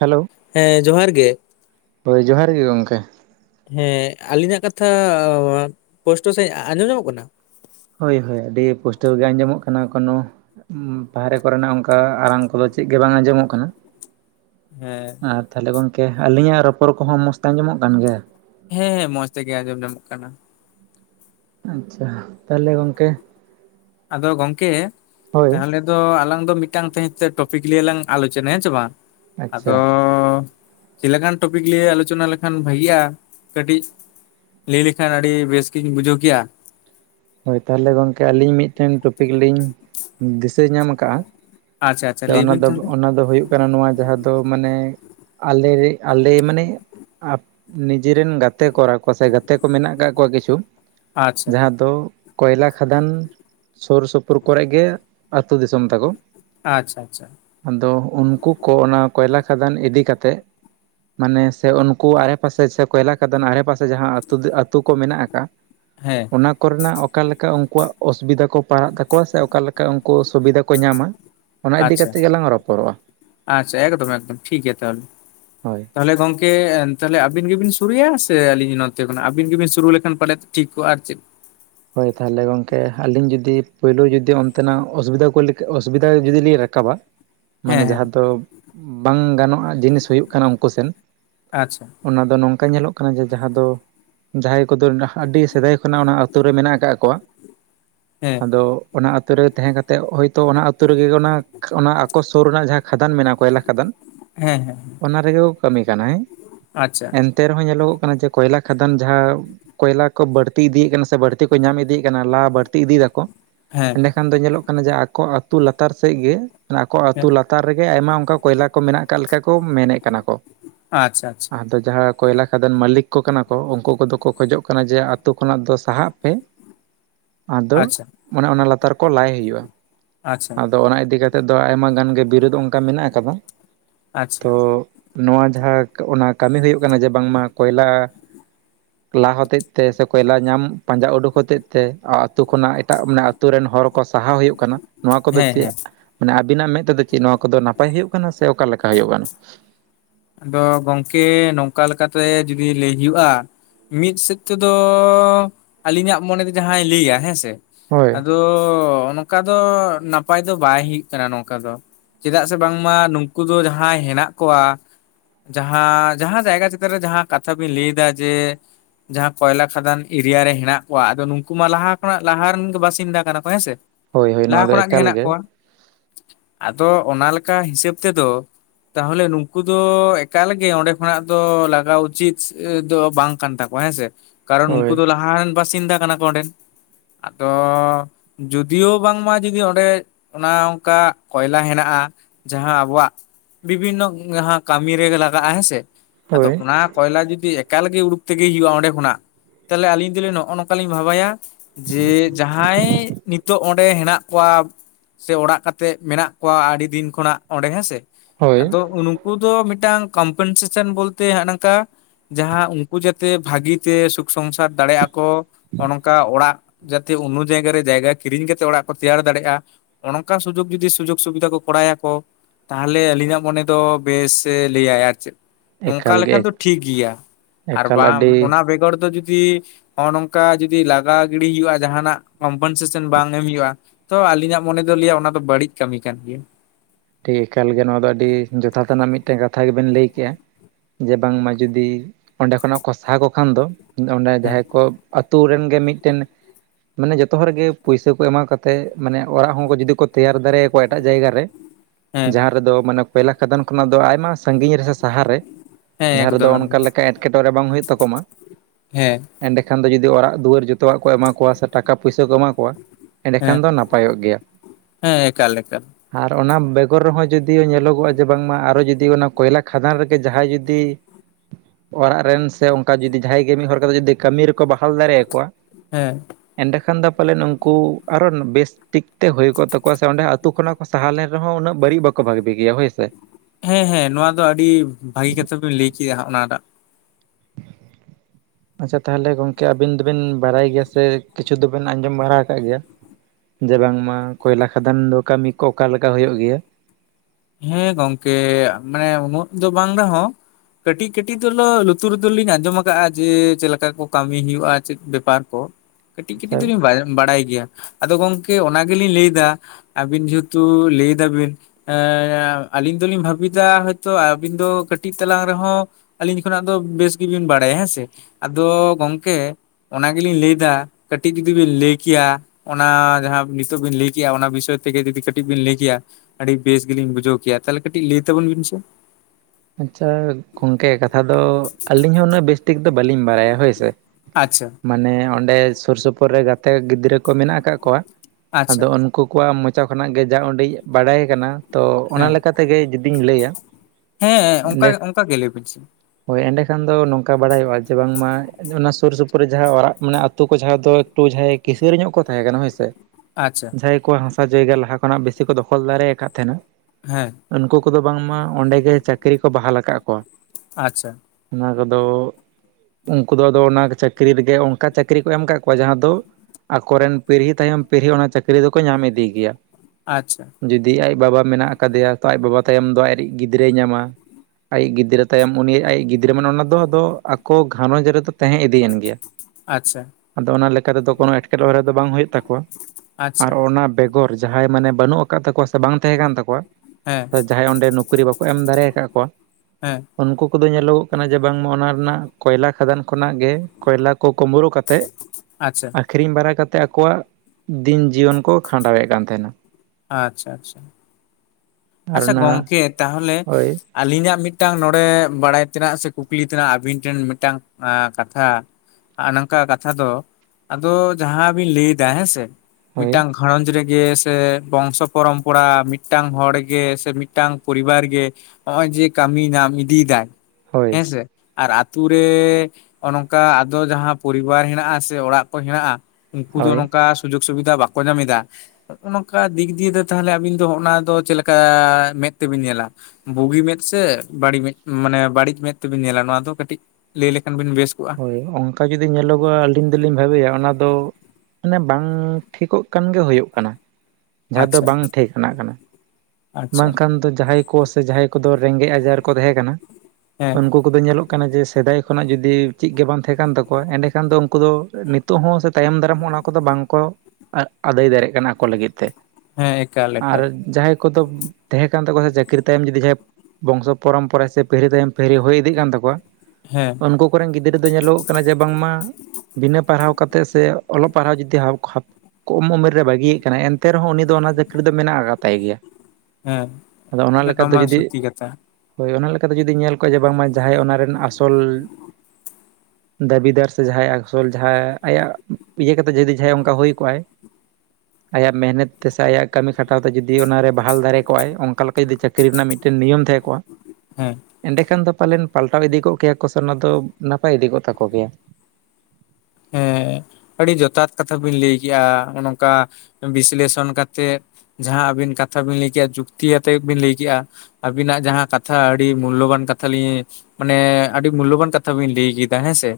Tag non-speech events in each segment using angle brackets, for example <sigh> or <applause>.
Hello ᱦᱮᱸ ᱡᱚᱦᱟᱨ ᱜᱮ ᱦᱳᱭ ᱡᱚᱦᱟᱨ ᱜᱮ ᱜᱚᱝᱠᱮ ᱦᱮᱸ ᱟᱞᱤᱧᱟᱜ ᱠᱟᱛᱷᱟ ᱯᱳᱥᱴᱳ ᱥᱟᱦᱤᱡ ᱟᱸᱡᱚᱢᱜ ᱧᱟᱢᱚᱜ ᱠᱟᱱᱟ ᱦᱳᱭ ᱦᱳᱭ ᱟᱹᱰᱤ ᱯᱩᱥᱴᱟᱹᱣ ᱜᱮ ᱟᱸᱡᱚᱢᱚᱜ ᱠᱟᱱᱟ ᱠᱳᱱᱳ ᱵᱟᱦᱨᱮ ᱠᱚᱨᱮ ᱱᱟᱜ ᱚᱱᱠᱟ ᱟᱲᱟᱝ ᱠᱚᱫᱚ ᱪᱮᱫ ᱜᱮ ᱵᱟᱝ ᱟᱸᱡᱚᱢᱚᱜ ᱠᱟᱱᱟ ᱦᱮᱸ ᱟᱨ ᱛᱟᱦᱚᱞᱮ ᱜᱚᱝᱠᱮ ᱟᱹᱞᱤᱧᱟᱜ ᱨᱚᱯᱚᱲ ᱠᱚᱦᱚᱸ ᱢᱚᱡᱽ ᱛᱮ ᱟᱸᱡᱚᱢ ᱢᱚᱜ ᱠᱟᱱ ᱜᱮᱭᱟ ᱦᱮᱸ ᱦᱮᱸ ᱢᱚᱡ ᱛᱮᱜᱮ ᱟᱸᱡᱚᱢ ᱧᱟᱢᱚᱜ ᱠᱟᱱᱟ ᱟᱪᱪᱷᱟ ᱛᱟᱦᱚᱞᱮ ᱜᱚᱝᱠᱮ ᱟᱫᱚ ᱜᱚᱝᱠᱮ ᱦᱳᱭ ᱛᱟᱦᱚᱞᱮ ᱛᱚ ᱟᱞᱟᱝ ᱫᱚ ᱢᱤᱫᱴᱟᱝ ᱛᱮᱦᱮᱧ ᱴᱚᱯᱤᱠ ᱱᱤᱭᱮ ᱞᱟᱝ ᱟᱞᱚᱪᱚᱱᱟ ᱦᱮᱸ ᱪᱮ ᱵᱟᱝ ᱟᱪᱪᱷᱟ ᱟᱫᱳ ᱪᱮᱫ ᱞᱮᱠᱟᱱ ᱴᱚᱯᱤᱠ ᱱᱤᱭᱮ ᱟᱞᱳᱪᱚᱱᱟ ᱞᱮᱠᱷᱟᱱ ᱵᱷᱟᱹᱜᱤ ᱟ ᱠᱟᱹᱴᱤᱡ ᱞᱟᱹᱭ ᱞᱮᱠᱷᱟᱱ ᱟᱹᱰᱤ ᱵᱮᱥᱜᱤᱧ ᱵᱩᱡᱷᱟᱹᱣ ᱠᱮᱭᱟ ᱦᱳᱭ ᱛᱟᱦᱚᱞᱮ ᱜᱚᱝᱠᱮ ᱟᱹᱞᱤᱧ ᱢᱤᱫ ᱴᱤᱱ ᱴᱚᱯᱤᱠ ᱞᱤᱧ ᱫᱤᱥᱟᱹ ᱧᱟᱢ ᱠᱟᱜᱼᱟ ᱟᱪᱪᱷᱟ ᱟᱪᱪᱷᱟ ᱥᱮ ᱞᱟᱹᱭ ᱚᱱᱟ ᱵᱤᱱ ᱫᱚ ᱛᱟᱦᱚᱞᱮ ᱚᱱᱟ ᱫᱚ ᱦᱩᱭᱩᱜ ᱠᱟᱱᱟ ᱱᱚᱣᱟ ᱡᱟᱦᱟᱸ ᱫᱚ ᱢᱟᱱᱮ ᱟᱞᱮ ᱨᱮ ᱟᱞᱮ ᱢᱟᱱᱮ ᱟᱯᱮ ᱱᱤᱡᱮ ᱨᱮᱱ ᱜᱟᱛᱮ ᱠᱚᱨᱟ ᱠᱚ ᱥᱮ ᱜᱟᱛᱮ ᱠᱚ ᱢᱮᱱᱟᱜ ᱠᱟᱜ ᱠᱚᱣᱟ ᱠᱤᱪᱷᱩ ᱟᱪᱪᱷᱟ ᱡᱟᱦᱟᱸ ᱫᱚ ᱠᱚᱭᱞᱟ ᱠᱷᱟᱫᱟᱱ ᱥᱩᱨ ᱥᱩᱯᱩᱨ ᱠᱚᱨᱮ ᱜᱮ ᱟᱹᱛᱩ ᱫᱤᱥᱚᱢ ᱛᱟᱠᱚ ᱟᱪᱪᱷᱟ ᱟᱪᱪᱷᱟ ᱟᱫᱚ ᱩᱱᱠᱩ ᱠᱚ ᱚᱱᱟ ᱠᱚᱭᱞᱟ ᱠᱷᱟᱫᱟᱱ ᱤᱫᱤ ᱠᱟᱛᱮᱫ ᱢᱟᱱᱮ ᱥᱮ ᱩᱱᱠᱩ ᱟᱮ ᱯᱟᱥᱮ ᱥᱮ ᱠᱚᱭᱞᱟ ᱠᱷᱫᱟᱱ ᱟᱲᱮ ᱯᱟᱥᱮ ᱡᱟᱦᱟᱸ ᱟᱛᱩ ᱫᱚ ᱟᱹᱛᱩ ᱠᱚ ᱢᱮᱱᱟᱜ ᱟᱠᱟᱜᱼᱟ ᱦᱮᱸ ᱚᱱᱟ ᱠᱚᱨᱮᱱᱟᱜ ᱚᱠ ᱚᱠᱟᱮ ᱞᱮᱠᱟ ᱩᱱᱠᱩᱣᱟᱜ ᱚᱥᱩᱵᱤᱫᱷᱟ ᱠᱚ ᱯᱟᱲᱟᱜ ᱛᱟᱠᱚᱣᱟ ᱥᱮ ᱚᱠᱟ ᱞᱮᱠᱟ ᱩᱱᱠᱩ ᱥᱩᱵᱤᱫᱷᱟ ᱠᱚ ᱧᱟᱢᱟ। ᱚᱱᱟ ᱤᱫᱤ ᱟᱪᱪᱷᱟ ᱠᱟᱛᱮᱫ ᱜᱮᱞᱟᱝ ᱨᱚᱯᱚᱲᱚᱜᱼᱟ ᱟᱪᱪᱷᱟ ᱮᱠᱫᱚᱢ ᱮᱠᱫᱚᱢ ᱴᱷᱤᱠ ᱜᱮᱭᱟ ᱛᱟᱦᱟᱞᱮ᱾ ᱦᱳᱭ ᱛᱟᱦᱟᱞᱮ ᱜᱚᱝᱠᱮ ᱜᱚᱢᱠᱮ ᱛᱟᱦᱟᱞᱮ ᱟᱵᱤᱱ ᱜᱮᱵᱤᱱ ᱥᱩᱨᱩᱭᱟ ᱥᱮ ᱟᱹᱞᱤᱧ ᱱᱚᱛᱮ ᱠᱷᱚᱱᱟᱜ ᱟᱹᱵᱤᱱ ᱜᱮᱵᱤᱱ ᱥᱩᱨᱩ ᱞᱮᱠᱷᱟᱱ ᱯᱟᱞᱮᱫ ᱴᱷᱤᱠ ᱠᱚᱜᱼᱟ ᱟᱨ ᱪᱮᱫ। ᱦᱳᱭ ᱛᱟᱦᱟᱞᱮ ᱜᱚᱝᱠᱮ ᱟᱹᱞᱤᱧ ᱡᱩᱫᱤ ᱯᱩᱭᱞᱩ ᱡᱩᱫᱤ ᱚᱱᱛᱮᱱᱟᱜ ᱚᱥᱩᱵᱤᱫᱷᱟ ᱠᱚ ᱚᱥᱩᱵᱤᱫᱷᱟ ᱡᱩᱫᱤ ᱞᱤᱧ ᱨᱟᱠᱟᱵᱟ᱾ ᱦᱮᱸ ᱢᱟᱱᱮ ᱡᱟᱦᱟᱸ ᱦᱮᱸ ᱫᱚ ᱵᱟᱝ ᱜᱟᱱᱚᱜᱼᱟᱜ ᱡᱤᱱᱤᱥ ᱦᱩᱭᱩᱜ ᱠᱟᱱᱟ ᱩᱱᱠᱩ ᱥᱮᱱ ᱟᱪᱪᱷᱟ ᱚᱱᱟ ᱫᱚ ᱱᱚᱝᱠᱟ ᱧᱮᱞᱚᱜ ᱠᱟᱱᱟ ᱡᱮ ᱡᱟᱦᱟᱸ ᱫᱚ ᱡᱟᱦᱟᱸᱭ ᱠᱚᱫᱚ ᱟᱹᱰᱤ ᱥᱮᱫᱟᱭ ᱠᱷᱚᱱᱟᱜ ᱚᱱᱟ ᱟᱛᱳ ᱨᱮ ᱢᱮᱱᱟᱜ ᱟᱠᱟᱫ ᱠᱚᱣᱟ ᱦᱮᱸ ᱟᱫᱚ ᱚᱱᱟ ᱟᱹᱛᱩ ᱨᱮ ᱛᱟᱦᱮᱸ ᱠᱟᱛᱮ ᱦᱚᱳᱭᱛᱳ ᱚᱱᱟ ᱟᱹᱛᱩ ᱨᱮᱜᱮ ᱚᱱᱟ ᱚᱱᱟ ᱟᱠᱚ ᱥᱩᱨ ᱨᱮᱱᱟᱜ ᱡᱟᱦᱟᱸ ᱠᱷᱟᱫᱟᱱ ᱢᱮᱱᱟᱜᱼᱟ᱾ ᱠᱚᱭᱞᱟ ᱠᱷᱟᱫᱟᱱ ᱼᱼ ᱦᱮᱸ ᱦᱮᱸ ᱚᱱᱟ ᱨᱮᱜᱮ ᱠᱚ ᱠᱟᱹᱢᱤ ᱠᱟᱱᱟ ᱦᱮᱸ᱾ ᱟᱪᱪᱷᱟ ᱮᱱ <unintelligible> ᱛᱮ ᱨᱮᱦᱚᱸ ᱧᱮᱞᱚᱜᱚᱜ ᱠᱟᱱᱟ ᱡᱮ ᱠᱚᱭᱞᱟ ᱠᱷᱟᱫᱟᱱ ᱡᱟᱦᱟᱸ ᱠᱚᱭᱞᱟ ᱠᱚ ᱵᱟᱹᱲᱛᱤ ᱤᱫᱤᱭᱮᱫ ᱠᱟᱱᱟ᱾ ᱥᱮ ᱥᱮ ᱵᱟᱹᱲᱛᱤ ᱠᱚ ᱧᱟᱢ ᱤᱫᱤᱭᱮᱜ ᱠᱟᱱᱟ ᱞᱟ ᱵᱟᱹᱲᱛᱤ ᱤᱫᱤᱭᱮᱫᱟᱠᱚ ᱦᱮᱸ ᱮᱸᱰᱮᱠᱷᱟᱱ ᱠᱷᱟᱱ ᱫᱚ ᱧᱮᱞᱚᱜ ᱠᱟᱱᱟ ᱡᱮ ᱟᱠᱚ ᱟᱹᱛᱩ ᱞᱟᱛᱟᱨ ᱥᱮᱫ ᱜᱮ ᱟᱠᱚ ᱟᱹᱛᱩ ᱦᱮᱸ ᱞᱟᱛᱟᱨ ᱨᱮᱜᱮ ᱟᱭᱢᱟ ᱚᱱᱠᱟ ᱠᱚᱭᱞᱟ ᱠᱚ ᱢᱮᱱᱟᱜ ᱟᱠᱟᱫ ᱞᱮᱠᱟ ᱠᱚ ᱢᱮᱱᱮᱫ ᱠᱟᱱᱟ ᱠᱚ᱾ ᱟᱪᱪᱷᱟ ᱟᱪᱪᱷᱟ ᱟᱫᱚ ᱡᱟᱦᱟᱸ ᱠᱚᱭᱞᱟ ᱠᱷᱟᱫᱟᱱ ᱢᱟᱹᱞᱤᱠ ᱠᱚ ᱠᱟᱱᱟ ᱠᱚ᱾ ᱩᱱᱠᱩ ᱠᱚᱫᱚ ᱠᱚ ᱠᱷᱚᱡᱚᱜ ᱠᱟᱱᱟ ᱡᱮ ᱟᱛᱩ ᱠᱷᱚᱱᱟᱜ ᱫᱚ ᱥᱟᱦᱟᱜ ᱯᱮ। ᱟᱫᱚ ᱟᱪᱪᱷᱟ ᱟᱱᱮ ᱚᱱᱟ ᱞᱟᱛᱟᱨ ᱠᱚ ᱞᱟᱭ ᱦᱩᱭᱩᱜᱼᱟ᱾ ᱟᱪᱪᱷᱟ ᱟᱫᱚ ᱚᱱᱟ ᱤᱫᱤ ᱠᱟᱛᱮ ᱛᱮᱫ ᱫᱚ ᱟᱭᱢᱟ ᱜᱟᱱ ᱜᱮ ᱵᱤᱨᱳᱫᱷ ᱚᱱᱠᱟ ᱢᱮᱱᱟᱜ ᱟᱠᱟᱫᱟ। ᱟᱪᱪᱷᱟ ᱛᱚ ᱱᱚᱣᱟ ᱡᱟᱦᱟᱸ ᱼᱼ ᱚᱱᱟ ᱠᱟᱹᱢᱤ ᱦᱩᱭᱩᱜ ᱠᱟᱱᱟ ᱡᱮ ᱵᱟᱝᱢᱟ ᱠᱚᱭᱞᱟ ᱞᱟ ᱦᱚᱛᱮᱡ ᱛᱮ ᱥᱮ ᱠᱚᱭᱞᱟ ᱧᱟᱢ ᱼᱼ ᱯᱟᱸᱡᱟ ᱩᱰᱩᱠ ᱦᱚᱛᱮᱫ ᱛᱮ ᱟᱛᱩ ᱠᱷᱚᱱᱟᱜ ᱮᱴᱟᱜ ᱢᱟᱱᱮ ᱟᱛᱩ ᱨᱮᱱ ᱦᱚᱲ ᱠᱚ ᱥᱟᱦᱟ ᱦᱩᱭᱩᱜ ᱼᱼ ᱠᱟᱱᱟ ᱱᱚᱣᱟ ᱠᱚᱫᱚ ᱦᱮᱸ ᱪᱮᱫ ᱦᱮᱸ ᱢᱟᱱᱮ ᱟᱹᱵᱤᱱᱟᱜ ᱢᱮᱫ ᱛᱮᱫᱚ ᱪᱮᱫ? ᱱᱚᱣᱟ ᱠᱚᱫᱚ ᱱᱟᱯᱟᱭ ᱼᱼ ᱱᱟᱯᱟᱭ ᱦᱩᱭᱩᱜ ᱠᱟᱱᱟ ᱥᱮ ᱚᱠᱟᱮᱠᱟ ᱦᱩᱭᱩᱜ ᱠᱟᱱᱟ? ᱟᱫᱚ ᱜᱚᱝᱠᱮ ᱱᱚᱝᱠᱟ ᱞᱮᱠᱟᱛᱮ ᱡᱩᱫᱤ ᱞᱟᱹᱭ ᱦᱩᱭᱩᱜᱼᱟ ᱢᱤᱫ ᱥᱮᱫ ᱛᱮᱫᱚᱻ ᱟᱹᱞᱤᱧᱟᱜ ᱢᱚᱱᱮᱛᱮ ᱡᱟᱦᱟᱸᱭ ᱞᱟᱹᱭᱟ ᱦᱮᱸ ᱥᱮ, ᱦᱳᱭ ᱟᱫᱚᱻ ᱱᱚᱝᱠᱟ ᱫᱚ ᱱᱟᱯᱟᱭ ᱫᱚ ᱵᱟᱭ ᱦᱩᱭᱩᱜ ᱠᱟᱱᱟ ᱱᱚᱝᱠᱟ ᱫᱚ᱾ ᱪᱮᱫᱟᱜ ᱥᱮ ᱵᱟᱝᱢᱟ ᱼᱼ ᱩᱱᱠᱩ ᱫᱚ ᱡᱟᱦᱟᱸᱭ ᱦᱮᱱᱟᱜ ᱠᱚᱣᱟ᱾ ᱡᱟᱦᱟᱸ ᱡᱟᱦᱟᱸ ᱡᱟᱭᱜᱟ ᱪᱮᱛᱟᱱ ᱨᱮ ᱡᱟᱦᱟᱸ ᱠᱟᱛᱷᱟ ᱵᱤᱱ ᱞᱟᱹᱭᱫᱟ ᱡᱮ। ᱡᱟᱦᱟᱸ ᱠᱚᱭᱞᱟ ᱠᱷᱟᱫᱟᱱ ᱮᱨᱤᱭᱟ ᱨᱮ ᱦᱮᱱᱟᱜ ᱠᱚᱣᱟ ᱟᱫᱚ ᱱᱩᱝᱠᱩ ᱢᱟ ᱞᱟᱦᱟ ᱠᱷᱚᱱᱟᱜ ᱞᱟᱦᱟ ᱨᱮᱱ ᱜᱮ ᱵᱟᱥᱤᱱᱫᱟ ᱠᱟᱱᱟ ᱠᱚ ᱦᱮᱸ ᱥᱮ। ᱦᱳᱭ ᱦᱳᱭ ᱞᱟᱦᱟ ᱱᱚᱣᱟ ᱫᱚ ᱠᱷᱚᱱᱟᱜ ᱜᱮ ᱮᱠᱟᱞ ᱦᱮᱱᱟᱜ ᱠᱚᱣᱟ᱾ ᱟᱫᱚ ᱚᱱᱟ ᱞᱮᱠᱟ ᱦᱤᱥᱟᱹᱵ ᱛᱮᱫᱚ᱾ ᱛᱟᱦᱟᱞᱮ ᱱᱩᱝᱠᱩ ᱫᱚ ᱮᱠᱟᱞᱜᱮ ᱚᱸᱰᱮ ᱠᱷᱚᱱᱟᱜ ᱫᱚ ᱞᱟᱜᱟᱣ ᱩᱪᱤᱛ ᱫᱚ ᱵᱟᱝ ᱠᱟᱱ ᱛᱟᱠᱚᱣᱟ। ᱦᱮᱸᱥᱮ ᱠᱟᱨᱚᱱ ᱩᱱᱠᱩ ᱦᱳᱭ ᱫᱚ ᱞᱟᱦᱟ ᱨᱮᱱ ᱵᱟᱥᱤᱱᱫᱟ ᱠᱟᱱᱟ ᱠᱚ ᱚᱸᱰᱮᱱ। ᱟᱫᱚ ᱡᱩᱫᱤᱭᱳ ᱵᱟᱝᱢᱟ ᱡᱩᱫᱤ ᱚᱸᱰᱮ ᱼᱼ ᱚᱱᱟ ᱚᱱᱠᱟ ᱠᱚᱭᱞᱟ ᱦᱮᱱᱟᱜᱼᱟ᱾ ᱡᱟᱦᱟᱸ ᱼᱼ ᱟᱵᱚᱣᱟᱜ ᱵᱤᱵᱷᱤᱱᱱᱚ ᱡᱟᱦᱟᱸ ᱠᱟᱹᱢᱤ ᱨᱮ ᱜᱮ ᱞᱟᱜᱟᱜᱼᱟ ᱦᱮᱸ ᱥᱮ। ᱟᱫᱚ ᱦᱳᱭ ᱚᱱᱟ ᱼᱼ ᱠᱚᱭᱞᱟ ᱡᱩᱫᱤ ᱮᱠᱟᱞᱜᱮ ᱩᱰᱩᱠ ᱛᱮᱜᱮ ᱦᱩᱭᱩᱜᱼᱟ ᱚᱸᱰᱮ ᱠᱷᱚᱱᱟᱜ ᱛᱟᱦᱟᱞᱮ ᱟᱹᱞᱤᱧ ᱫᱚᱧ ᱱᱚᱜᱼᱚ ᱱᱚᱝᱠᱟ ᱞᱤᱧ ᱵᱷᱟᱵᱟᱭᱟ। ᱡᱮ ᱡᱟᱦᱟᱸᱭ ᱱᱤᱛᱚᱜ ᱚᱸ ᱼᱼ ᱚᱸᱰᱮ ᱦᱮᱱᱟᱜ ᱠᱚᱣᱟ ᱥᱮ ᱚᱲᱟᱜ ᱠᱟᱛᱮᱫ ᱢᱮᱱᱟᱜ ᱠᱚᱣᱟ ᱟᱹᱰᱤ ᱫᱤᱱ ᱠᱷᱚᱱᱟᱜ। ᱚᱸᱰᱮ ᱦᱮᱸᱥᱮ ᱦᱳᱭ ᱟᱫᱚ ᱩᱱᱠᱩ ᱫᱚ ᱢᱤᱫᱴᱟᱝ ᱠᱚᱢᱯᱮᱱᱥᱮᱥᱚᱱ ᱵᱚᱞᱛᱮ ᱦᱟᱸᱜ ᱱᱟᱝᱠᱟ ᱼᱼ ᱡᱟᱦᱟᱸ ᱩᱱᱠᱩ ᱡᱟᱛᱮ ᱵᱷᱟᱹᱜᱤ ᱛᱮ ᱥᱩᱠᱷ ᱥᱚᱝᱥᱟᱨ ᱫᱟᱲᱮᱭᱟᱜᱼᱟ ᱠᱚ᱾ ᱚᱱ ᱚᱱᱠᱟ ᱚᱲᱟᱜ ᱡᱟᱛᱮ ᱚᱱᱱᱩ ᱡᱟᱭᱜᱟ ᱨᱮ ᱡᱟᱭᱜᱟ ᱠᱤᱨᱤᱧ ᱠᱟᱛᱮ ᱚᱲᱟᱜ ᱠᱚ ᱛᱮᱭᱟᱨ ᱫᱟᱲᱮᱭᱟᱜᱼᱟ᱾ ᱚᱱᱮ ᱚᱱᱠᱟ ᱥᱩᱡᱳᱜᱽ ᱡᱩᱫᱤ ᱥᱩᱡᱳᱜᱽ ᱥᱩᱵᱤᱫᱷᱟ ᱠᱚ ᱠᱚᱨᱟᱭᱟᱠᱚ᱾ ᱛᱟᱦᱟᱞᱮ ᱟᱹᱞᱤᱧᱟᱜ ᱢᱚᱱᱮ ᱫᱚ ᱵᱮᱥᱮ ᱞᱟᱹᱭᱟᱭ ᱟᱨ ᱪᱮᱫ᱾ ᱱᱚᱝᱠᱟ ᱮᱠᱟᱞ ᱜᱮ ᱞᱮᱠᱷᱟᱱ ᱫᱚ ᱴᱷᱤᱠ ᱜᱮᱭᱟ᱾ ᱟᱨ ᱮᱠᱟᱞ ᱵᱟᱝ ᱟᱹᱰᱤ ᱚᱱᱟ ᱵᱮᱜᱚᱨ ᱫᱚ ᱡᱩᱫᱤ ᱼᱼ ᱱᱚᱜᱼᱚ ᱱᱚᱝᱠᱟ ᱡᱩᱫᱤ ᱞᱟᱜᱟ ᱜᱤᱰᱤ ᱦᱩᱭᱩᱜᱼᱟ ᱡᱟᱦᱟᱱᱟᱜ ᱠᱚᱢᱯᱟᱱᱥᱮᱥᱚᱱ ᱵᱟᱝ ᱮᱢ ᱦᱩᱭᱩᱜᱭᱼᱟ᱾ ᱛᱚ ᱟᱹᱞᱤᱧᱟᱜ ᱢᱚᱱᱮ ᱫᱚ ᱞᱟᱹᱭᱟ ᱚᱱᱟ ᱫᱚ ᱵᱟᱹᱲᱤᱡ ᱠᱟᱹᱢᱤ ᱠᱟᱱ ᱜᱮᱭᱟ᱾ ᱴᱷᱤᱠ ᱮᱠᱟᱞᱜᱮ ᱱᱚᱣᱟ ᱫᱚ ᱟᱹᱰᱤ ᱡᱚᱛᱷᱟᱛᱱᱟᱜ ᱢᱤᱫᱴᱮᱱ ᱠᱟᱛᱷᱟ ᱜᱮᱵᱮᱱ ᱞᱟᱹᱭ ᱠᱮᱜᱼᱟ᱾ ᱡᱮ ᱵᱟᱝᱢᱟ ᱡᱩᱫᱤ ᱚᱸᱰᱮ ᱠᱷᱚᱱᱟᱜ ᱠᱚ ᱥᱟᱦᱟ ᱠᱚ ᱠᱷᱟᱱ ᱫᱚ ᱚᱸᱰᱮ ᱦᱮᱸ ᱡᱟᱦᱟᱸᱭ ᱠᱚ᱾ ᱟᱛᱳ ᱨᱮᱱ ᱜᱮ ᱢᱤᱫᱴᱮᱱ᱾ ᱢᱟᱱᱮ ᱡᱚᱛᱚ ᱦᱚᱲᱜᱮ ᱯᱩᱭᱥᱟᱹ ᱠᱚ ᱮᱢᱟ ᱠᱟᱛᱮ ᱢᱟᱱᱮ ᱚᱲᱟᱜ ᱦᱚᱸ ᱡᱩᱫᱤ ᱠᱚ ᱛᱮᱭᱟᱨ ᱫᱟᱲᱮᱭᱟᱟᱠᱚᱣᱟ ᱮᱴᱟᱜ ᱡᱟᱭᱜᱟ ᱨᱮ᱾ ᱦᱮᱸ ᱡᱟᱦᱟᱸ ᱨᱮᱫᱚ ᱢᱟᱱᱮ ᱠᱚᱚᱭᱞᱟ ᱠᱷᱟᱫᱟᱱ ᱠᱷᱚᱱᱟᱜ ᱫᱚ ᱟᱭᱢᱟ ᱥᱟᱺᱜᱤᱧ ᱨᱮᱥᱮ ᱥᱟᱦᱟᱨᱮ᱾ ᱦᱮᱸ ᱡᱟᱦᱟᱸ ᱨᱮᱫᱚ ᱮᱠᱫᱚᱢ ᱮᱠᱫᱚᱢ ᱚᱱᱠᱟ ᱞᱮᱠᱟ ᱮᱸᱴᱠᱮᱴᱚᱬᱮ ᱵᱟᱝ ᱦᱩᱭᱩᱜ ᱛᱟᱠ ᱢᱟ ᱦᱮᱸ ᱮᱸᱰᱮᱠᱷᱟᱱ ᱫᱚ ᱡᱩᱫᱤ ᱚᱲᱟᱜ ᱫᱩᱣᱟᱹᱨ ᱡᱚᱛᱚᱣᱟᱜ ᱠᱚ ᱮᱢᱟ ᱠᱚᱣᱟ ᱥᱮ ᱴᱟᱠᱟ ᱯᱩᱭᱥᱟᱹ ᱠᱚ ᱮᱢᱟ ᱠᱚᱣᱟ᱾ ᱮᱸᱰᱮᱠᱷᱟᱱ ᱦᱮᱸ ᱫᱚ ᱱᱟᱯᱟᱭᱚᱜ ᱜᱮᱭᱟ ᱦᱮᱸ ᱮᱠᱟᱞ ᱮᱠᱟᱞ ᱟᱨ ᱚᱱᱟᱵᱮᱜ ᱚᱨ ᱨᱮᱦᱚᱸ ᱡᱩᱫᱤ ᱧᱮᱞᱚᱜᱚᱜᱼᱟ ᱡᱮ ᱵᱟᱝᱢᱟ ᱟᱨᱚ ᱡᱩᱫᱤ ᱚᱱᱟ ᱠᱚᱭᱞᱟ ᱠᱷᱟᱫᱟᱱ ᱨᱮᱜᱮ ᱡᱟᱦᱟᱸᱭ ᱡᱩᱫᱤ᱾ ᱚᱲᱟᱜ ᱨᱮᱱ ᱥᱮ ᱚᱱᱠᱟ ᱡᱩᱫᱤ ᱡᱟᱦᱟᱸᱭ ᱜᱮ ᱢᱤᱫ ᱦᱚᱲ ᱠᱟᱛᱮ ᱡᱩᱫᱤ ᱠᱟᱹᱢᱤ ᱨᱮᱠᱚ ᱵᱟᱦᱟᱞ ᱫᱟᱲᱮᱭᱟᱠᱚᱣᱟ᱾ ᱦᱮᱸ ᱮᱸᱰᱮᱠᱷᱟᱱ ᱫᱚ ᱯᱟᱞᱮᱱ ᱱᱩᱝᱠᱩ ᱟᱨᱚ ᱵᱮᱥ᱾ ᱴᱷᱤᱠᱛᱮ ᱦᱩᱭ ᱠᱚᱜ ᱛᱟᱠᱚᱣᱟ ᱥᱮ ᱚᱸᱰᱮ ᱟᱛᱳ ᱠᱷᱚᱱᱟᱜ ᱠᱚ ᱥᱟᱦᱟ ᱞᱮᱱ ᱨᱮᱦᱚᱸ ᱩᱱᱟᱹᱜ ᱵᱟᱹᱲᱤᱡ ᱵᱟᱠᱚ ᱵᱷᱟᱹᱜᱤ ᱜᱮᱭᱟ ᱦᱳᱭ ᱥᱮ᱾ ᱦᱮᱸ ᱦᱮᱸ ᱱᱚᱣᱟ ᱫᱚ ᱟᱹᱰᱤ ᱵᱷᱟᱹᱜᱤ ᱠᱟᱛᱷᱟ ᱵᱮᱤᱱ ᱞᱟᱹᱭᱠᱟᱜ ᱱᱚᱼᱚ ᱱᱚᱱᱟᱣᱟᱴᱟ᱾ ᱟᱪᱪᱷᱟ ᱛᱟᱦᱚᱞᱮ ᱜᱚᱝᱠᱮ ᱟᱵᱤᱱ ᱫᱚᱵᱤᱱ ᱵᱟᱲᱟᱭ ᱜᱮᱭᱟ ᱥᱮ ᱠᱤᱪᱷᱩ ᱫᱚᱵᱤᱱ ᱟᱸᱡᱚᱢ ᱵᱟᱲᱟ ᱟᱠᱟᱫ ᱜᱮᱭᱟ᱾ ᱡᱮ ᱵᱟᱝᱢᱟ ᱠᱚᱭᱞᱟ ᱠᱷᱟᱫᱟᱱ ᱫᱚ ᱠᱟᱹᱢᱤ ᱠᱚ ᱚᱠᱟᱞ ᱞᱮᱠᱟ ᱦᱩᱭᱩᱜ ᱜᱮᱭᱟ᱾ ᱦᱮᱸ ᱜᱚᱝᱠᱮ ᱢᱟᱱᱮ ᱩᱱᱟᱹᱜ ᱫᱚ ᱵᱟᱝ ᱨᱮᱦᱚᱸ᱾ ᱠᱟᱹᱴᱤᱡ ᱠᱟᱹᱴᱤᱡ ᱫᱚᱞᱚ ᱞᱩᱛᱩᱨ ᱫᱚᱞᱤᱧ ᱟᱸᱡᱚᱢ ᱟᱠᱟᱫᱼᱟ ᱡᱮ ᱪᱮᱫ ᱞᱮᱠᱟ ᱠᱚ ᱠᱟᱹᱢᱤ ᱦᱩᱭᱩᱜᱼᱟ ᱪᱮᱫ ᱵᱮᱯᱟᱨ᱾ ᱠᱚ ᱠᱟᱹᱴᱤᱡ ᱠᱟᱹᱴᱤᱡ ᱟᱪᱪᱷᱟ ᱫᱚᱞᱤᱧ ᱵᱟᱲᱟᱭ ᱜᱮᱭᱟ᱾ ᱟᱫᱚ ᱜᱚᱝᱠᱮ ᱚᱱᱟ ᱜᱮᱞᱤᱧ ᱞᱟᱹᱭ ᱮᱫᱟ ᱟᱵᱤᱱ ᱡᱮᱦᱮᱛᱩ ᱞᱟᱹᱭ ᱫᱟᱵᱤᱱ᱾ ᱟᱹᱞᱤᱧ ᱫᱚᱞᱤᱧ ᱵᱷᱟᱹᱵᱤᱭᱟ ᱦᱚᱭᱛᱳ ᱟᱹᱵᱤᱱ ᱫᱚ ᱠᱟᱹᱴᱤᱡ ᱛᱟᱞᱟᱝ ᱨᱮᱦᱚᱸ᱾ ᱟᱹᱞᱤᱧ ᱠᱷᱚᱱᱟᱜ ᱫᱚ ᱵᱮᱥ ᱜᱮᱵᱤᱱ ᱵᱟᱲᱟᱭᱟ ᱦᱮᱸ ᱥᱮ ᱟᱫᱚ ᱜᱚᱝᱠᱮ᱾ ᱚᱱᱟ ᱜᱮᱞᱤᱧ ᱞᱟᱹᱭᱫᱟ ᱠᱟᱹᱴᱤᱡ ᱡᱩᱫᱤ ᱵᱤᱱ ᱞᱟᱹᱭ ᱠᱮᱭᱟ᱾ ᱚᱱᱟ ᱡᱟᱦᱟᱸ ᱱᱤᱛᱚᱜ ᱵᱤᱱ ᱞᱟᱹᱭ ᱠᱮᱭᱟ ᱚᱱᱟ ᱵᱤᱥᱚᱭ ᱛᱮᱜᱮ ᱡᱩᱫᱤ ᱠᱟᱹᱴᱤᱡ ᱵᱤᱱ ᱞᱟᱹᱭ ᱠᱮᱭᱟ᱾ ᱟᱹᱰᱤ ᱵᱮᱥ ᱜᱮᱞᱤᱧ ᱵᱩᱡᱷᱟᱹᱣ ᱠᱮ ᱛᱟᱦᱚᱞᱮ ᱠᱟᱹᱴᱤᱡ ᱞᱟᱹᱭ ᱛᱟᱵᱚᱱ ᱵᱤᱱ ᱥᱮ᱾ ᱟᱪᱪᱷᱟ ᱜᱚᱝᱠᱮ ᱠᱟᱛᱷᱟ ᱫᱚ ᱟᱹᱞᱤᱧ ᱦᱚᱸ ᱩᱱᱟᱹᱜ ᱵᱮᱥᱴᱷᱤᱠ ᱫᱚ ᱵᱟᱹᱞᱤᱧ ᱵᱟᱲᱟᱭᱟ ᱦᱳᱭ ᱥᱮ᱾ ᱟᱪᱪᱷᱟ᱾ ᱢᱟᱱᱮ ᱚᱸᱰᱮ ᱥᱩᱨ ᱥᱩᱯᱩᱨ ᱨᱮ ᱜᱟᱛᱮ ᱜᱤᱫᱽᱨᱟᱹ ᱠᱚ ᱢᱮᱱᱟᱜ ᱟᱠᱟᱫ ᱠᱚᱣᱟ ᱟᱪᱪᱷᱟ ᱟᱫᱚ ᱩᱱ᱾ ᱩᱱᱠᱩ ᱠᱚᱣᱟᱜ ᱢᱚᱪᱟ ᱠᱷᱚᱱᱟᱜ ᱜᱮ ᱡᱟ ᱚᱸᱰᱤ ᱵᱟᱰᱟᱭ ᱠᱟᱱᱟ ᱛᱚ ᱚᱱᱟ ᱦᱮᱸ ᱞᱮᱠᱟᱛᱮᱜᱮ ᱡᱩᱫᱤᱧ ᱞᱟᱹᱭᱟ᱾ ᱦᱮᱸ ᱚᱱᱠᱟ ᱮᱸᱰᱮ ᱚᱱᱠᱟ ᱜᱮ ᱞᱟᱹᱭᱵᱤᱱ ᱥᱮ᱾ ᱦᱳᱭ ᱮᱸᱰᱮᱠᱷᱟᱱ ᱫᱚ ᱱᱚᱝᱠᱟ ᱵᱟᱲᱟᱭᱚᱜᱼᱟ ᱡᱮ ᱵᱟᱝᱢᱟ ᱚᱱᱟ ᱥᱩᱨ ᱥᱩᱯᱩᱨ᱾ ᱛᱚᱨᱮ ᱡᱟᱦᱟᱸ ᱚᱲᱟᱜ ᱢᱮ ᱟᱹᱛᱩᱳ ᱠᱚ ᱡᱟᱦᱟᱸ ᱫᱚ ᱮᱠᱴᱩ ᱡᱟᱦᱟᱸᱭ ᱠᱤᱥᱟᱹᱲᱤ ᱧᱚᱜ ᱠᱚ ᱛᱟᱦᱮᱸ ᱠᱟᱱᱟ ᱦᱳᱭ ᱥᱮ᱾ ᱟᱪᱪᱷᱟ᱾ ᱡᱟᱦᱟᱸᱭ ᱠᱚᱣᱟᱜ ᱦᱟᱥᱟ ᱡᱟᱭᱜᱟ ᱞᱟᱦᱟ ᱠᱷᱚᱱᱟᱜ ᱵᱮᱥᱤ ᱠᱚ ᱫᱚᱠᱷᱚᱞ ᱫᱟᱲᱮᱭᱟ ᱟᱠᱟᱫ ᱛᱟᱦᱮᱱᱟ᱾ ᱦᱮᱸ᱾ ᱩᱱᱠᱩ ᱠᱚᱫᱚ ᱵᱟᱝᱢᱟ ᱚᱸᱰᱮᱜ ᱜᱮ ᱪᱟᱹᱠᱨᱤ ᱠᱚ ᱵᱟᱦᱟᱞ ᱟᱠᱟᱫ ᱠᱚᱣᱟ᱾ ᱟᱪᱪᱷᱟ᱾ ᱚᱱᱟ ᱠᱚᱫᱚ ᱩᱱᱠᱩ ᱫᱚ ᱟᱫᱚ ᱚᱱᱟ ᱪᱟᱹᱠᱨᱤ ᱨᱮᱜᱮ ᱚᱱᱠᱟ ᱪᱟᱹᱠᱨᱤ ᱠᱚ ᱮᱢ ᱠᱟᱫ ᱠᱚᱣᱟ ᱡᱟᱦᱟᱸ ᱫᱚ᱾ ᱟᱠᱚᱨᱮᱱ ᱯᱤᱨᱦᱤ ᱛᱟᱭᱚᱢ ᱯᱤᱨᱦᱤ ᱚᱱᱟ ᱪᱟᱹᱠᱨᱤ ᱫᱚᱠᱚ ᱧᱟᱢ ᱤᱫᱤ ᱜᱮᱭᱟ᱾ ᱟᱪᱪᱷᱟ᱾ ᱡᱩᱫᱤ ᱟᱡ ᱵᱟᱵᱟ ᱢᱮᱱᱟᱜ ᱟᱠᱟᱫᱮᱭᱟ ᱛᱚ ᱟᱡ ᱵᱟᱵᱟ ᱛᱟᱭᱚᱢ ᱫᱚ ᱟᱡᱨᱮᱤᱡ ᱜᱤᱫᱽᱨᱟᱹᱭ ᱧᱟᱢᱟ᱾ ᱟᱡᱤᱡ ᱜᱤᱫᱽᱨᱟᱹ ᱛᱟᱭᱚᱢ ᱩᱱᱤᱭᱟᱜ ᱟᱡᱤᱡ ᱜᱤᱫᱽᱨᱟᱹ ᱢᱟᱱᱮ ᱚᱱᱟ ᱫᱚ ᱟᱫᱚ ᱟᱠᱚ ᱜᱷᱟᱨᱚᱸᱡᱽ ᱨᱮᱫᱚ᱾ ᱛᱟᱦᱮᱸ ᱤᱫᱤᱭᱮᱱ ᱜᱮᱭᱟ ᱟᱪᱪᱷᱟ ᱟᱫᱚ ᱚᱱᱟ ᱞᱮᱠᱟ ᱛᱮᱫᱚ ᱠᱳᱱᱳ ᱮᱴᱠᱮᱴᱚᱬᱮ ᱫᱚ ᱵᱟᱝ ᱦᱩᱭᱩᱜ ᱛᱟᱠᱚᱣᱟ᱾ ᱟᱪᱪᱷᱟ ᱟᱨ ᱚᱱᱟ ᱵᱮᱜᱚᱨ ᱡᱟᱦᱟᱸᱭ ᱢᱟᱱᱮ ᱵᱟᱹᱱᱩᱜ ᱟᱠᱟᱫ ᱛᱟᱠᱚᱣᱟ ᱥᱮ ᱵᱟᱝ ᱛᱟᱦᱮᱸ ᱠᱟᱱ ᱛᱟᱠᱚᱣᱟ᱾ ᱦᱮᱸ ᱡᱟᱦᱟᱸᱭ ᱚᱸᱰᱮ ᱱᱩᱠᱨᱤ ᱵᱟᱠᱚ ᱮᱢ ᱫᱟᱲᱮᱭᱟ ᱟᱠᱟᱫ ᱠᱚᱣᱟ᱾ ᱦᱮᱸ ᱩᱱᱠᱩ ᱠᱚᱫᱚ ᱧᱮᱞᱚᱜᱚᱜ ᱠᱟᱱᱟ ᱡᱮ ᱵᱟᱝᱢᱟ ᱚᱱᱟ ᱨᱮᱱᱟᱜ ᱠᱚᱭᱞᱟ ᱠᱷᱟᱫᱟᱱ ᱠᱷᱚᱱᱟᱜ ᱜᱮ ᱠᱚᱭᱞᱟ᱾ ᱠᱚ ᱠᱩᱢᱵᱲᱩ ᱠᱟᱛᱮ <unintelligible> ᱮᱫ ᱟᱪᱪᱷᱟ ᱟᱹᱠᱷᱨᱤᱧ ᱵᱟᱲᱟ ᱠᱟᱛᱮᱫ ᱟᱠᱚᱣᱟᱜ ᱫᱤᱱ ᱡᱤᱭᱚᱱ ᱠᱚ ᱠᱷᱟᱸᱰᱟᱣᱮᱫ ᱠᱟᱱ ᱛᱟᱦᱮᱱᱟ ᱟᱪᱪᱷᱟ ᱟᱪᱪᱷᱟ ᱟᱨ ᱟᱪᱪᱷᱟ ᱚᱱᱟ ᱜᱚᱝᱠᱮ ᱛᱟᱦᱚᱞᱮ ᱦᱳᱭ ᱟᱹᱞᱤᱧᱟᱜ ᱢᱤᱫᱴᱟᱝ ᱱᱚᱰᱮ ᱵᱟᱲᱟᱭ ᱛᱮᱱᱟᱜ ᱥᱮ ᱠᱩᱠᱞᱤ ᱛᱮᱱᱟᱜ ᱟᱹᱵᱤᱱ ᱴᱮᱱ ᱢᱤᱫᱴᱟᱝ ᱠᱟᱛᱷᱟ ᱟᱨ ᱱᱚᱝᱠᱟ ᱠᱟᱛᱷᱟ ᱫᱚ ᱟᱫᱚ ᱡᱟᱦᱟᱸ ᱵᱤᱱ ᱞᱟᱹᱭᱫᱟ ᱦᱮᱸ ᱥᱮ ᱦᱳᱭ ᱢᱤᱫᱴᱟᱝ ᱜᱷᱟᱨᱚᱸᱡᱽ ᱨᱮᱜᱮ ᱥᱮ ᱵᱚᱝᱥᱚ ᱯᱚᱨᱚᱢᱯᱚᱨᱟ ᱢᱤᱫᱴᱟᱝ ᱦᱚᱲ᱾ ᱜᱮ ᱥᱮ ᱢᱤᱫᱴᱟᱝ ᱯᱚᱨᱤᱵᱟᱨ ᱜᱮ ᱱᱚᱜᱼᱚᱭ ᱡᱮ ᱠᱟᱹᱢᱤ ᱧᱟᱢ ᱤᱫᱤᱭᱮᱫᱟᱭ ᱦᱳᱭ ᱦᱮᱸᱥᱮ᱿ ᱟᱨ ᱟᱛᱳ ᱨᱮ ᱱᱚᱝᱠᱟ ᱟᱫᱚ ᱡᱟᱦᱟᱸ ᱯᱚᱨᱤᱵᱟᱨ ᱦᱮᱱᱟᱜᱼᱟ ᱥᱮ ᱚᱲᱟᱜ ᱠᱚ ᱦᱮᱱᱟᱜᱼᱟ᱾ ᱩᱱᱠᱩ ᱫᱚ ᱦᱳᱭ ᱱᱚᱝᱠᱟ ᱥᱩᱡᱳᱜ ᱥᱩᱵᱤᱫᱷᱟ ᱵᱟᱠᱚ ᱧᱟᱢ ᱮᱫᱟ ᱱᱚᱜᱻᱚᱭ ᱱᱚᱝᱠᱟ ᱫᱤᱠ ᱫᱤᱭᱮ ᱫᱚ ᱛᱟᱦᱚᱞᱮ ᱟᱵᱤᱱ ᱫᱚᱜ ᱪᱮᱫ ᱠᱟ ᱢᱮᱸᱫ ᱛᱮᱵᱤᱱ ᱧᱮᱞᱟ᱾ ᱵᱩᱜᱤ ᱢᱮᱫ ᱥᱮ ᱵᱟᱹᱲᱤᱡ ᱢᱮᱫ ᱢᱟᱱᱮ ᱵᱟᱹᱲᱤᱡ ᱢᱮᱫ ᱛᱮᱵᱮᱱ ᱧᱮᱞᱟ ᱱᱚᱣᱟ ᱫᱚ ᱠᱟᱹᱴᱤᱡ᱾ ᱞᱟᱹᱭ ᱞᱮᱠᱷᱟᱱ ᱵᱤᱱ ᱵᱮᱥ ᱠᱚᱜᱼᱟ᱾ ᱦᱳᱭ ᱚᱱᱠᱟ ᱡᱩᱫᱤ ᱧᱮᱞᱚᱜᱚᱜᱼᱟ ᱟᱹᱞᱤᱧ ᱫᱚᱞᱤᱧ ᱵᱷᱟᱵᱮᱭᱟ ᱚᱱᱟ ᱫᱚ ᱢᱟᱱᱮ ᱵᱟᱝ ᱴᱷᱤᱠᱚᱜ ᱠᱟᱱᱜᱮ ᱦᱩᱭᱩᱜ ᱠᱟᱱᱟ ᱡᱟᱦᱟᱸ ᱫᱚ ᱟᱪᱪᱷᱟ ᱵᱟᱝ ᱴᱷᱤᱠᱱᱟᱜ ᱠᱟᱱᱟ᱾ ᱟᱪᱪᱷᱟ ᱵᱟᱝᱠᱷᱟᱱ ᱫᱚ ᱡᱟᱦᱟᱸᱭ ᱠᱚ ᱥᱮ ᱡᱟᱦᱟᱸᱭ ᱠᱚᱫᱚ ᱨᱮᱸᱜᱮᱡ ᱟᱡᱟᱨ ᱠᱚ ᱛᱟᱦᱮᱸ ᱠᱟᱱᱟ ᱦᱮᱸ ᱩᱱᱠᱩ ᱩᱱᱠᱩ ᱫᱚ ᱧᱮᱞᱚᱜ ᱠᱟᱱᱟ ᱡᱮ ᱥᱮᱫᱟᱭ ᱠᱷᱚᱱᱟᱜ ᱡᱩᱫᱤ ᱪᱮᱫ ᱜᱮ ᱵᱟᱝ ᱛᱟᱦᱮᱸ ᱠᱟᱱ ᱛᱟᱠᱚᱣᱟ ᱮᱸᱱᱮᱠᱷᱟᱱ ᱫᱚ ᱩᱱᱠᱩ ᱫᱚ ᱤᱛᱚ ᱦᱚᱸ ᱥᱮ ᱛᱟᱭᱚᱢ ᱫᱟᱨᱟᱢ ᱦᱚᱸ ᱚᱱᱟ ᱠᱚᱫᱚ ᱵᱟᱝ ᱠᱚ ᱟᱹᱫᱟᱹᱭ ᱫᱟᱲᱮᱜ ᱠᱟᱱᱟ ᱟᱠᱚ ᱞᱟᱹᱜᱤᱫ ᱛᱮ ᱦᱮᱸ ᱮᱠᱟᱞ ᱟᱨ ᱮᱠᱟᱞ ᱡᱟᱦᱟᱸᱭ ᱠᱚᱫᱚ ᱛᱟᱦᱮᱸᱠᱟᱱ ᱛᱟᱠᱚᱣᱟ ᱪᱟᱹᱠᱨᱤ ᱛᱟᱭᱚᱢ ᱡᱩᱫᱤ ᱡᱟᱦᱟᱸᱭ ᱵᱚᱝᱥᱚ ᱯᱚᱨᱚᱢᱯᱚᱨᱟᱭ ᱥᱮ ᱯᱤᱲᱦᱤ ᱛᱟᱭᱚᱢ ᱯᱤᱲᱦᱤ ᱦᱩᱭ ᱤᱫᱤᱜ ᱠᱟᱱ ᱛᱟᱠᱚᱣᱟ᱾ ᱦᱮᱸ ᱩᱱᱠᱩ ᱠᱚᱨᱮᱱ ᱜᱤᱫᱽᱨᱟᱹ ᱫᱚ ᱧᱮᱞᱚᱜ ᱠᱟᱱᱟ ᱡᱮ ᱵᱟᱝᱢᱟ ᱵᱤᱱᱟᱹ ᱯᱟᱲᱦᱟᱣ ᱠᱟᱛᱮ ᱥᱮ ᱚᱞᱚᱜ ᱯᱟᱲᱦᱟᱣ ᱡᱩᱫᱤ <unintelligible> ᱠᱚᱢ ᱩᱢᱮᱨ ᱨᱮ ᱵᱟᱹᱜᱤᱭᱮ ᱠᱟᱱᱟ ᱮᱱᱛᱮ ᱨᱮᱦᱚᱸ ᱩᱱᱤ ᱫᱚ ᱚᱱᱟ ᱪᱟᱹᱠᱨᱤ ᱫᱚ ᱢᱮᱱᱟᱜ ᱟᱠᱟᱛᱟᱭ ᱜᱮᱭᱟ᱿ ᱦᱮᱸ <unintelligible> ᱚᱱᱟ ᱟᱫᱚ ᱱᱚᱣᱟ ᱞᱮᱠᱟᱛᱮ ᱢᱟ ᱡᱩᱫᱤ ᱥᱚᱛᱤ ᱠᱟᱛᱷᱟ᱾ ᱦᱳᱭ ᱚᱱᱟ ᱞᱮᱠᱟᱛᱮ ᱡᱩᱫᱤ ᱧᱮᱞ ᱠᱚᱜᱼᱟ ᱡᱮ ᱵᱟᱝᱢᱟ ᱡᱟᱦᱟᱸᱭ ᱚᱱᱟᱨᱮ ᱨᱮᱱ ᱟᱥᱚᱞ <unintelligible> ᱫᱟᱹᱵᱤᱫᱟᱨ ᱥᱮ ᱡᱟᱦᱟᱸᱭᱟᱜ ᱟᱥᱚᱞ ᱡᱟᱦᱟᱸ ᱟᱭᱟᱜ ᱤᱭᱟᱹ ᱠᱟᱛᱮ ᱡᱩᱫᱤ ᱡᱟᱦᱟᱸᱭ ᱚᱱᱠᱟ ᱦᱩᱭ ᱠᱚᱜᱼᱟᱭ ᱟᱭᱟᱜ ᱢᱮᱦᱚᱛ ᱛᱮ ᱥᱮ ᱟᱭᱟᱜ ᱠᱟᱹᱢᱤ ᱠᱷᱟᱴᱟᱣ ᱛᱮ ᱡᱩᱫᱤ ᱚᱱᱟᱨᱮ ᱵᱷᱟᱞ ᱫᱟᱲᱮ ᱠᱚᱜᱼᱟᱭ ᱚᱱᱠᱟ ᱞᱮᱠᱟ ᱡᱩᱫᱤ ᱪᱟᱹᱠᱨᱤ ᱨᱮᱱᱟᱜ ᱢᱤᱫᱴᱮᱱ ᱱᱤᱭᱚᱢ ᱛᱟᱦᱮᱸ ᱠᱚᱜᱼᱟ ᱦᱮᱸ <unintelligible> ᱮᱸᱰᱮᱠᱷᱟᱱ ᱫᱚ ᱯᱟᱞᱮᱱ ᱯᱟᱞᱴᱟᱣ ᱤᱫᱤ ᱠᱚᱜ ᱠᱮᱭᱟ ᱠᱚ ᱥᱮ ᱚᱱᱟ ᱫᱚ ᱱᱟᱯᱟᱭ ᱤᱫᱤ ᱠᱚᱜ ᱛᱟᱠᱚ ᱜᱮᱭᱟ᱾ ᱦᱮᱸ <unintelligible> ᱟᱹᱰᱤ ᱡᱚᱛᱷᱟᱛ ᱠᱟᱛᱷᱟ ᱵᱤᱱ ᱞᱟᱹᱭ ᱠᱮᱫᱮᱜᱼᱟ ᱱᱚᱝᱠᱟ ᱵᱤᱥᱞᱮᱥᱚᱱ ᱠᱟᱛᱮ᱾ ᱡᱟᱦᱟᱸ ᱟᱹᱵᱤᱱ ᱠᱟᱛᱷᱟ ᱵᱤᱱ ᱞᱟᱹᱭ ᱠᱮᱜ-ᱟ ᱡᱩᱠᱛᱤ ᱟᱛᱮᱫ ᱵᱤᱱ ᱞᱟᱹᱭ ᱠᱮᱜᱼᱟ᱾ ᱟᱹᱵᱤᱱᱟᱜ ᱡᱟᱦᱟᱸ ᱠᱟᱛᱷᱟ ᱟᱹᱰᱤ ᱢᱩᱞᱚᱵᱟᱱ ᱠᱟᱛᱷᱟ ᱞᱤᱧ ᱢᱟᱱᱮ ᱟᱹᱰᱤ ᱢᱩᱞᱚᱵᱟᱱ ᱠᱟᱛᱷᱟ ᱵᱤᱱ ᱞᱟᱹᱭ ᱠᱮᱫᱟ ᱦᱮᱸᱥᱮ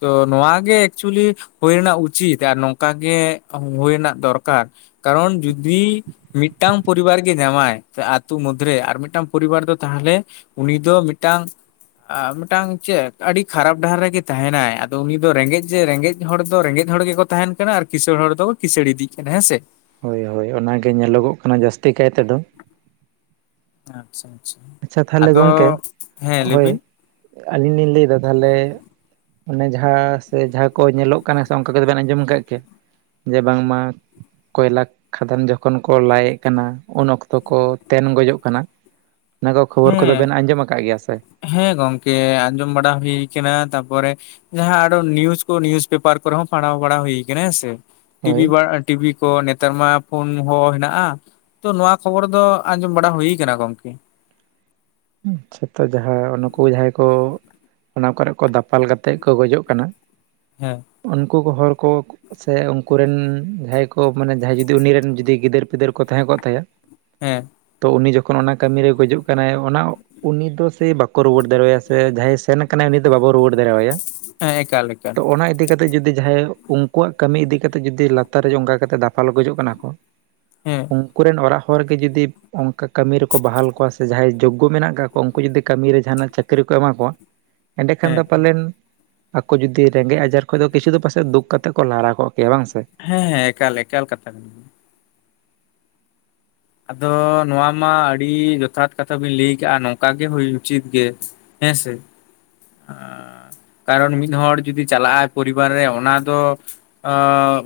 ᱛᱚ ᱱᱚᱣᱟ ᱜᱮ᱾ ᱮᱠᱪᱩᱭᱤ ᱦᱩᱭ ᱨᱮᱱᱟᱜ ᱩᱪᱤᱛ ᱟᱨ ᱱᱚᱝᱠᱟ ᱜᱮ ᱦᱩᱭ ᱨᱮᱱᱟᱜ ᱫᱚᱨᱠᱟᱨ᱿ ᱠᱟᱨᱚᱱ ᱡᱩᱫᱤ ᱢᱤᱫᱴᱟᱝ ᱯᱚᱨᱤᱵᱟᱨ ᱜᱮ ᱧᱟᱢᱟᱭ ᱟ ᱟᱹᱛᱩᱳ ᱢᱩᱚᱫᱽᱫᱨᱮ ᱟᱨ ᱢᱤᱫᱴᱟᱝ ᱯᱚᱨᱤᱵᱟᱨ ᱫᱚ ᱛᱟᱦᱚᱞᱮ ᱩᱱᱤ ᱫᱚ ᱢᱤᱫᱴᱟᱝ᱾ ᱢᱤᱫᱴᱟᱝ ᱪᱮᱫ ᱟᱹᱰᱤ ᱠᱷᱟᱨᱟᱯ ᱰᱟᱦᱟᱨ ᱨᱮᱜᱮ ᱛᱟᱦᱮᱱᱟᱭ ᱟᱫᱚ ᱩᱱᱤ ᱫᱚ ᱨᱮᱸᱜᱮᱡ ᱡᱮ ᱨᱮᱸᱜᱮᱡ ᱦᱚᱲ ᱫᱚ ᱨᱮᱸᱜᱮᱡ ᱦᱚᱲ ᱜᱮᱠᱚ ᱛᱟᱦᱮᱱ ᱠᱟᱱᱟ ᱟᱨ ᱠᱸᱤᱥᱟᱹᱲ ᱦᱚᱲ ᱫᱚ ᱠᱸᱤᱥᱟᱹᱲ ᱤᱫᱤᱜ ᱠᱟᱱᱟ ᱦᱮᱸ ᱥᱮ᱾ ᱦᱳᱭ ᱦᱳᱭ ᱚᱱᱟ ᱜᱮ ᱧᱮᱞᱚᱜᱚᱜ ᱠᱟᱱᱟ ᱡᱟᱹᱥᱛᱤ ᱠᱟᱭ ᱛᱮᱫᱚ᱾ ᱟᱪᱪᱷᱟ ᱟᱪᱪᱷᱟ ᱛᱟᱦᱚᱞᱮ ᱟᱫᱚ ᱜᱚᱝᱠᱮ ᱦᱮᱸ ᱞᱟᱹᱭ ᱵᱤᱱ ᱦᱳᱭ ᱟᱹᱞᱤᱧ ᱞᱤᱧ ᱞᱟᱹᱭ ᱮᱫᱟ ᱛᱟᱦᱟᱞᱮ ᱚᱱᱮ ᱡᱟᱦᱟᱸ ᱥᱮ ᱡᱟᱦᱟᱸ ᱠᱚ ᱧᱮᱞᱚᱜ ᱠᱟᱱᱟ ᱥᱮ ᱚᱱᱠᱟ ᱠᱚᱫᱚ ᱵᱮᱱ ᱟᱸᱡᱚᱢ ᱟᱠᱟᱫ ᱠᱮᱭᱟ᱿ ᱡᱮ ᱵᱟᱝᱢᱟ ᱠᱚᱭᱞᱟ ᱠᱷᱟᱫᱟᱱ ᱡᱚᱠᱷᱚᱱ ᱠᱚ ᱞᱟᱭᱮᱫ ᱠᱟᱱᱟ ᱩᱱ ᱚᱠᱛᱚ ᱠᱚ ᱛᱮᱱ ᱜᱚᱡᱚᱜ ᱠᱟᱱᱟ᱾ ᱚᱱᱟ ᱠᱚ ᱠᱷᱚᱵᱚᱨ ᱠᱚᱫᱚ ᱦᱮᱸ ᱵᱮᱱ ᱟᱸᱡᱚᱢ ᱟᱠᱟᱫ ᱜᱮᱭᱟ ᱥᱮ᱾ ᱦᱮᱸ ᱜᱚᱝᱠᱮ ᱟᱸᱡᱚᱢ ᱵᱟᱲᱟ ᱦᱩᱭ ᱠᱟᱱᱟ ᱛᱟᱯᱚᱨᱮ ᱡᱟᱦᱟᱸ ᱟᱨᱚ ᱱᱤᱭᱩᱡ ᱠᱚ ᱱᱤᱭᱩᱡ ᱯᱮᱯᱟᱨ ᱠᱚᱨᱮ ᱦᱚᱸ ᱯᱟᱲᱦᱟᱣ ᱵᱟᱲᱟ ᱦᱩᱭ ᱠᱟᱱᱟ ᱦᱮᱸ ᱥᱮ ᱴᱤᱵᱷᱤ ᱦᱳᱭ ᱵᱟ- ᱴᱤᱵᱷᱤ ᱠᱚ ᱱᱮᱛᱟᱨ ᱢᱟ ᱯᱷᱳᱱ ᱦᱚᱸ ᱦᱮᱱᱟᱜᱼᱟ᱾ ᱛᱚ ᱱᱚᱣᱟ ᱠᱷᱚᱵᱚᱨ ᱫᱚ ᱟᱸᱡᱚᱢ ᱵᱟᱲᱟ ᱦᱩᱭᱩᱠᱟᱱᱟ ᱜᱚᱝᱠᱮ᱿ ᱟᱪᱪᱷᱟ <unintelligible> ᱡᱟᱦᱟᱸ ᱱᱩᱠᱩ ᱡᱟᱦᱟᱸᱭ ᱠᱚ ᱚᱱᱟ ᱠᱚᱨᱮ ᱠᱚ ᱫᱟᱯᱟᱞ ᱠᱟᱛᱮᱫ ᱠᱚ ᱜᱚᱡᱚᱜ ᱠᱟᱱᱟ᱾ ᱦᱮᱸ ᱩᱱᱠᱩ ᱠᱚ ᱦᱚᱲ ᱠᱚ᱾ ᱥᱮ ᱩᱱᱠᱩ ᱨᱮᱱ ᱡᱟᱦᱟᱸᱭ ᱠᱚ ᱢᱟᱱᱮ ᱡᱟᱦᱟᱸᱭ ᱡᱩᱫᱤ ᱩᱱᱤ ᱨᱮᱱ ᱡᱩᱫᱤ ᱜᱤᱫᱟᱹᱨ ᱯᱤᱫᱟᱹᱨ ᱠᱚ ᱛᱟᱦᱮᱸ ᱠᱚᱜ ᱛᱟᱭᱟ᱾ ᱦᱮᱸ ᱛᱚ ᱩᱱᱤ ᱡᱚᱠᱷᱚᱱ ᱚᱱᱟ ᱠᱟᱹᱢᱤᱨᱮ ᱜᱚᱡᱩᱜ ᱠᱟᱱᱟᱭ ᱚᱱᱟ ᱩᱱᱤ ᱫᱚ ᱥᱮᱭ ᱵᱟᱠᱚ ᱨᱩᱣᱟᱹᱲ ᱫᱟᱲᱮᱣᱟᱭᱟ ᱥᱮ ᱡᱟᱦᱟᱸᱭ ᱥᱮᱱ ᱠᱟᱱᱟᱭ ᱩᱱᱤ ᱫᱚ ᱵᱟᱵᱚ ᱨᱩᱣᱟᱹᱲ ᱫᱟᱲᱮᱣᱟᱭᱟ᱾ ᱦᱮᱸ ᱮᱠᱟᱞ ᱮᱠᱟᱞ ᱤ ᱠᱟᱛᱮ ᱡᱩᱫᱤ ᱡᱟᱦᱟᱸᱭ ᱩᱱᱠᱩᱣᱟᱜ ᱠᱟᱹᱢᱤ ᱤᱫᱤ ᱠᱟᱛᱮ ᱡᱩᱫᱤ ᱞᱟᱛᱟᱨ ᱨᱮ ᱚᱱᱠᱟ ᱠᱟᱛᱮ ᱫᱟᱯᱷᱟᱞ ᱜᱚᱡᱚᱜ ᱠᱟᱱᱟ ᱠᱚ᱾ ᱦᱮᱸ ᱩᱱᱠᱩ ᱨᱮᱱ ᱚᱲᱟᱜ ᱦᱚᱲ ᱜᱮ ᱡᱩᱫᱤ ᱚᱱᱠᱟ ᱠᱟᱹᱢᱤ ᱨᱮᱠᱚ ᱵᱟᱦᱟᱞ ᱠᱚᱣᱟ ᱥᱮ ᱡᱟᱦᱟᱸᱭ ᱩᱱᱠᱩ ᱢᱮᱱᱟᱜ ᱠᱟᱜ ᱠᱚᱣᱟ ᱩᱱᱠᱩ ᱡᱩᱫᱤ ᱠᱟᱹᱢᱤᱨᱮ ᱡᱟᱦᱟᱱᱟᱜ ᱪᱟᱹᱠᱨᱤ ᱠᱚ ᱮᱢᱟ ᱠᱚᱣᱟ ᱮᱸᱰᱮᱠᱷᱟᱱ ᱫᱚ ᱦᱮᱸ ᱯᱟᱞᱮᱱ ᱟᱠᱚ ᱡᱩᱫᱤ ᱨᱮᱸᱜᱮᱡ ᱟᱡᱟᱨ ᱠᱷᱚᱡ ᱫᱚ ᱠᱤᱪᱷᱩ ᱫᱚ ᱯᱟᱥᱮᱡ ᱫᱩᱠ ᱠᱟᱛᱮᱫ ᱠᱚ ᱞᱟᱲᱟ ᱠᱚᱜ ᱠᱮᱭᱟ ᱵᱟᱝ ᱥᱮ? ᱦᱮᱸ ᱦᱮᱸ ᱮᱠᱟᱞ ᱮᱠᱟᱞ ᱠᱟᱛᱟ ᱠᱟᱱᱟ᱾ ᱟᱫᱚ ᱱᱚᱣᱟ ᱢᱟ ᱟᱹᱰᱤ ᱡᱚᱛᱷᱟᱛ ᱠᱟᱛᱷᱟ ᱵᱤᱱ ᱞᱟᱹᱭ ᱠᱟᱜᱼᱟ ᱱᱚᱝᱠᱟ ᱜᱮ ᱦᱩᱭ ᱩᱪᱤᱛ ᱜᱮ ᱦᱮᱸ ᱥᱮ᱾ <inaudible> ᱟᱨ ᱩᱱᱤ ᱢᱤᱫ ᱦᱚᱲ ᱡᱩᱫᱤ ᱪᱟᱞᱟᱜ ᱟᱭ ᱯᱚᱨᱤᱵᱟᱨ ᱨᱮ ᱚᱱᱟ ᱫᱚ᱾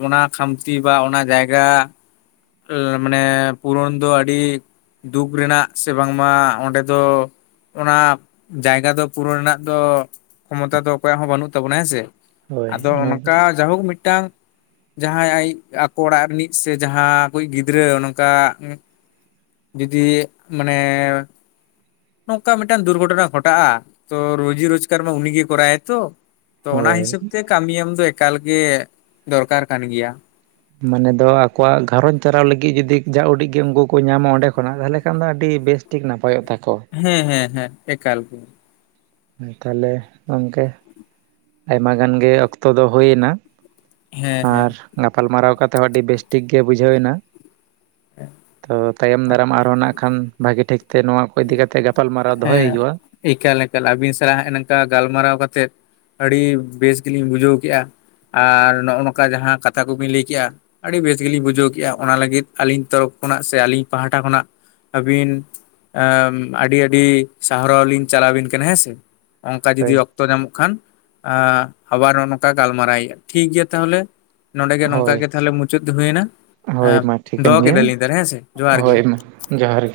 ᱚᱱᱟ ᱠᱷᱟᱢᱛᱤ ᱵᱟ ᱚᱱᱟ ᱡᱟᱭᱜᱟ ᱢᱟᱱᱮ᱾ ᱯᱩᱨᱚᱱ ᱫᱚ ᱟᱹᱰᱤ ᱫᱩᱠ ᱨᱮᱱᱟᱜ ᱥᱮ ᱵᱟᱝᱢᱟ ᱚᱸᱰᱮ ᱫᱚ᱾ ᱚᱱᱟ ᱡᱟᱭᱜᱟ ᱫᱚ ᱯᱩᱨᱟᱹ ᱨᱮᱱᱟᱜ ᱫᱚ ᱠᱷᱚᱢᱚᱛᱟ ᱫᱚ ᱚᱠᱚᱭᱟᱜ ᱦᱚᱸ ᱵᱟᱹᱱᱩᱜ ᱛᱟᱵᱚᱱᱟ ᱦᱮᱸ ᱥᱮ᱾ ᱦᱳᱭ ᱟᱫᱚ ᱚᱱᱟ ᱫᱚ ᱚᱱᱠᱟ ᱡᱟᱭᱦᱳᱠ ᱢᱤᱫᱴᱟᱝ ᱡᱟᱦᱟᱸᱭ ᱟᱭᱤᱡ ᱟᱠᱚ ᱚᱲᱟᱜ ᱨᱤᱱᱤᱡ ᱥᱮ ᱡᱟᱦᱟᱸ ᱠᱚᱭᱤᱡ ᱜᱤᱫᱽᱨᱟᱹ ᱱᱚᱝᱠᱟ ᱡᱩᱫᱤ ᱢᱟᱱᱮ ᱱᱚᱝᱠᱟ ᱢᱤᱫᱴᱟᱝ ᱫᱩᱨᱜᱷᱚᱴᱚᱱᱟ ᱜᱷᱚᱴᱟᱜᱼᱟ ᱛᱚ ᱨᱩᱡᱤ ᱨᱳᱡᱽᱜᱟᱨ ᱢᱟ ᱩᱱᱤᱜᱮ ᱠᱚᱨᱟᱭᱟᱭ ᱛᱚ ᱛᱚ ᱚᱱᱟ ᱦᱳᱭ ᱦᱤᱥᱟᱹᱵᱽ ᱛᱮ ᱠᱟᱹᱢᱤ ᱮᱢᱫᱚ ᱮᱠᱟᱞ ᱜᱮ ᱫᱚᱨᱠᱟᱨ ᱠᱟᱱ ᱜᱮᱭᱟ ᱢᱟᱱᱮ ᱫᱚ ᱟᱠᱚᱣᱟᱜ ᱜᱷᱟᱨᱚᱸᱡᱽ ᱪᱟᱨᱟᱣ ᱞᱟᱹᱜᱤᱫ ᱡᱩᱫᱤ ᱡᱟ ᱩᱰᱤᱡ ᱜᱮ ᱩᱱᱠᱩ ᱠᱚ ᱧᱟᱢᱟ ᱚᱸᱰᱮ ᱠᱷᱚᱱᱟᱜ ᱛᱟᱦᱚᱞᱮ ᱠᱷᱟᱱ ᱫᱚ ᱟᱹᱰᱤ ᱵᱮᱥ ᱴᱷᱤᱠ ᱱᱟᱯᱟᱭᱚᱜ ᱛᱟᱠᱚ ᱦᱮᱸ ᱦᱮᱸ ᱦᱮᱸ ᱮᱠᱟᱞ ᱜᱮ ᱛᱟᱦᱚᱞᱮ ᱜᱚᱢᱠᱮ ᱟᱭᱢᱟ ᱜᱟᱱ ᱜᱮ ᱚᱠᱛᱚ ᱫᱚ ᱦᱩᱭᱱᱟ ᱦᱮᱸ ᱦᱮᱸ ᱜᱟᱯᱟᱞᱢᱟᱨᱟᱣ ᱠᱟᱛᱮ ᱦᱚᱸ ᱟᱹᱰᱤ ᱵᱮᱥᱴᱷᱤᱠ ᱜᱮ ᱵᱩᱡᱷᱟᱹᱣ ᱮᱱᱟ ᱛᱚ ᱛᱟᱭᱚᱢ ᱫᱟᱨᱟᱢ ᱟᱨᱦᱚᱸ ᱱᱟᱜ ᱠᱷᱟᱱ ᱵᱷᱟᱜᱮ ᱴᱷᱤᱠ ᱛᱮ ᱱᱚᱣᱟ ᱠᱚ ᱤᱫᱤ ᱠᱟᱛᱮ ᱜᱟᱯᱟᱞᱢᱟᱨᱟᱣ ᱫᱚᱦᱚᱭ ᱦᱮᱸ ᱦᱩᱭᱩᱜᱼᱟ ᱮᱠᱟᱞ ᱮᱠᱟ ᱟᱹᱵᱤᱱ ᱥᱟᱞᱟᱜ ᱦᱮᱜ-ᱮ ᱱᱚᱝᱠᱟ ᱜᱟᱞᱢᱟᱨᱟᱣ ᱠᱟᱛᱮᱫ ᱟᱹᱰᱤ ᱵᱮᱥ ᱜᱮᱞᱤᱧ ᱵᱩᱡᱷᱟᱹᱣ ᱠᱮᱜᱼᱟ ᱟᱨ ᱱᱚᱜᱼᱚ ᱱᱚᱝᱠᱟ ᱡᱟᱦᱟᱸ ᱠᱟᱛᱷᱟ ᱠᱚᱵᱤᱱ ᱞᱟᱹᱭ ᱠᱮᱜᱼᱟ ᱟᱹᱰᱤ ᱵᱮᱥ ᱜᱮᱞᱤᱧ ᱵᱩᱡᱷᱟᱹᱣ ᱠᱮᱜᱼᱟ ᱚᱱᱟ ᱞᱟᱹᱜᱤᱫ ᱟᱹᱞᱤᱧ ᱛᱚᱨᱚᱯᱷ ᱠᱷᱚᱱᱟᱜ ᱥᱮ ᱟᱹᱞᱤᱧ ᱯᱟᱦᱴᱟ ᱠᱷᱚᱱᱟᱜ ᱟᱹᱵᱤᱱ ᱟᱹᱰᱤ ᱟᱹᱰᱤ ᱥᱟᱨᱦᱟᱣ ᱞᱤᱧ ᱪᱟᱞᱟᱵᱤᱱ ᱠᱟᱱᱟ ᱦᱮᱸ ᱥᱮ ᱚᱱᱠᱟ ᱡᱩᱫᱤ ᱦᱳᱭ ᱚᱠᱛᱚ ᱚᱠᱛᱚ ᱧᱟᱢᱚᱜ ᱠᱷᱟᱱ ᱟᱵᱟᱨ ᱱᱚᱜ ᱚ ᱱᱚᱝᱠᱟ ᱜᱟᱞᱢᱟᱨᱟᱭ ᱴᱷᱤᱠ ᱜᱮᱭᱟ ᱛᱟᱦᱚᱞᱮ ᱱᱚᱸᱰᱮᱜᱮ ᱱᱚᱝᱠᱟᱜ ᱦᱳᱭ ᱜᱮ ᱛᱟᱦᱚᱞᱮ ᱢᱩᱪᱟᱹᱫ ᱦᱩᱭᱱᱟ ᱦᱳᱭ ᱢᱟ ᱴᱷᱤᱠᱟᱹᱱ ᱫᱚᱦᱚ ᱜᱮᱭᱟ ᱠᱮᱫᱟᱞᱤᱧ ᱛᱟᱦᱚᱞᱮ ᱦᱮᱸᱥᱮ ᱡᱚᱦᱟᱨ ᱜᱮ! ᱦᱳᱭ ᱢᱟ ᱡᱚᱦᱟᱨ ᱜᱮ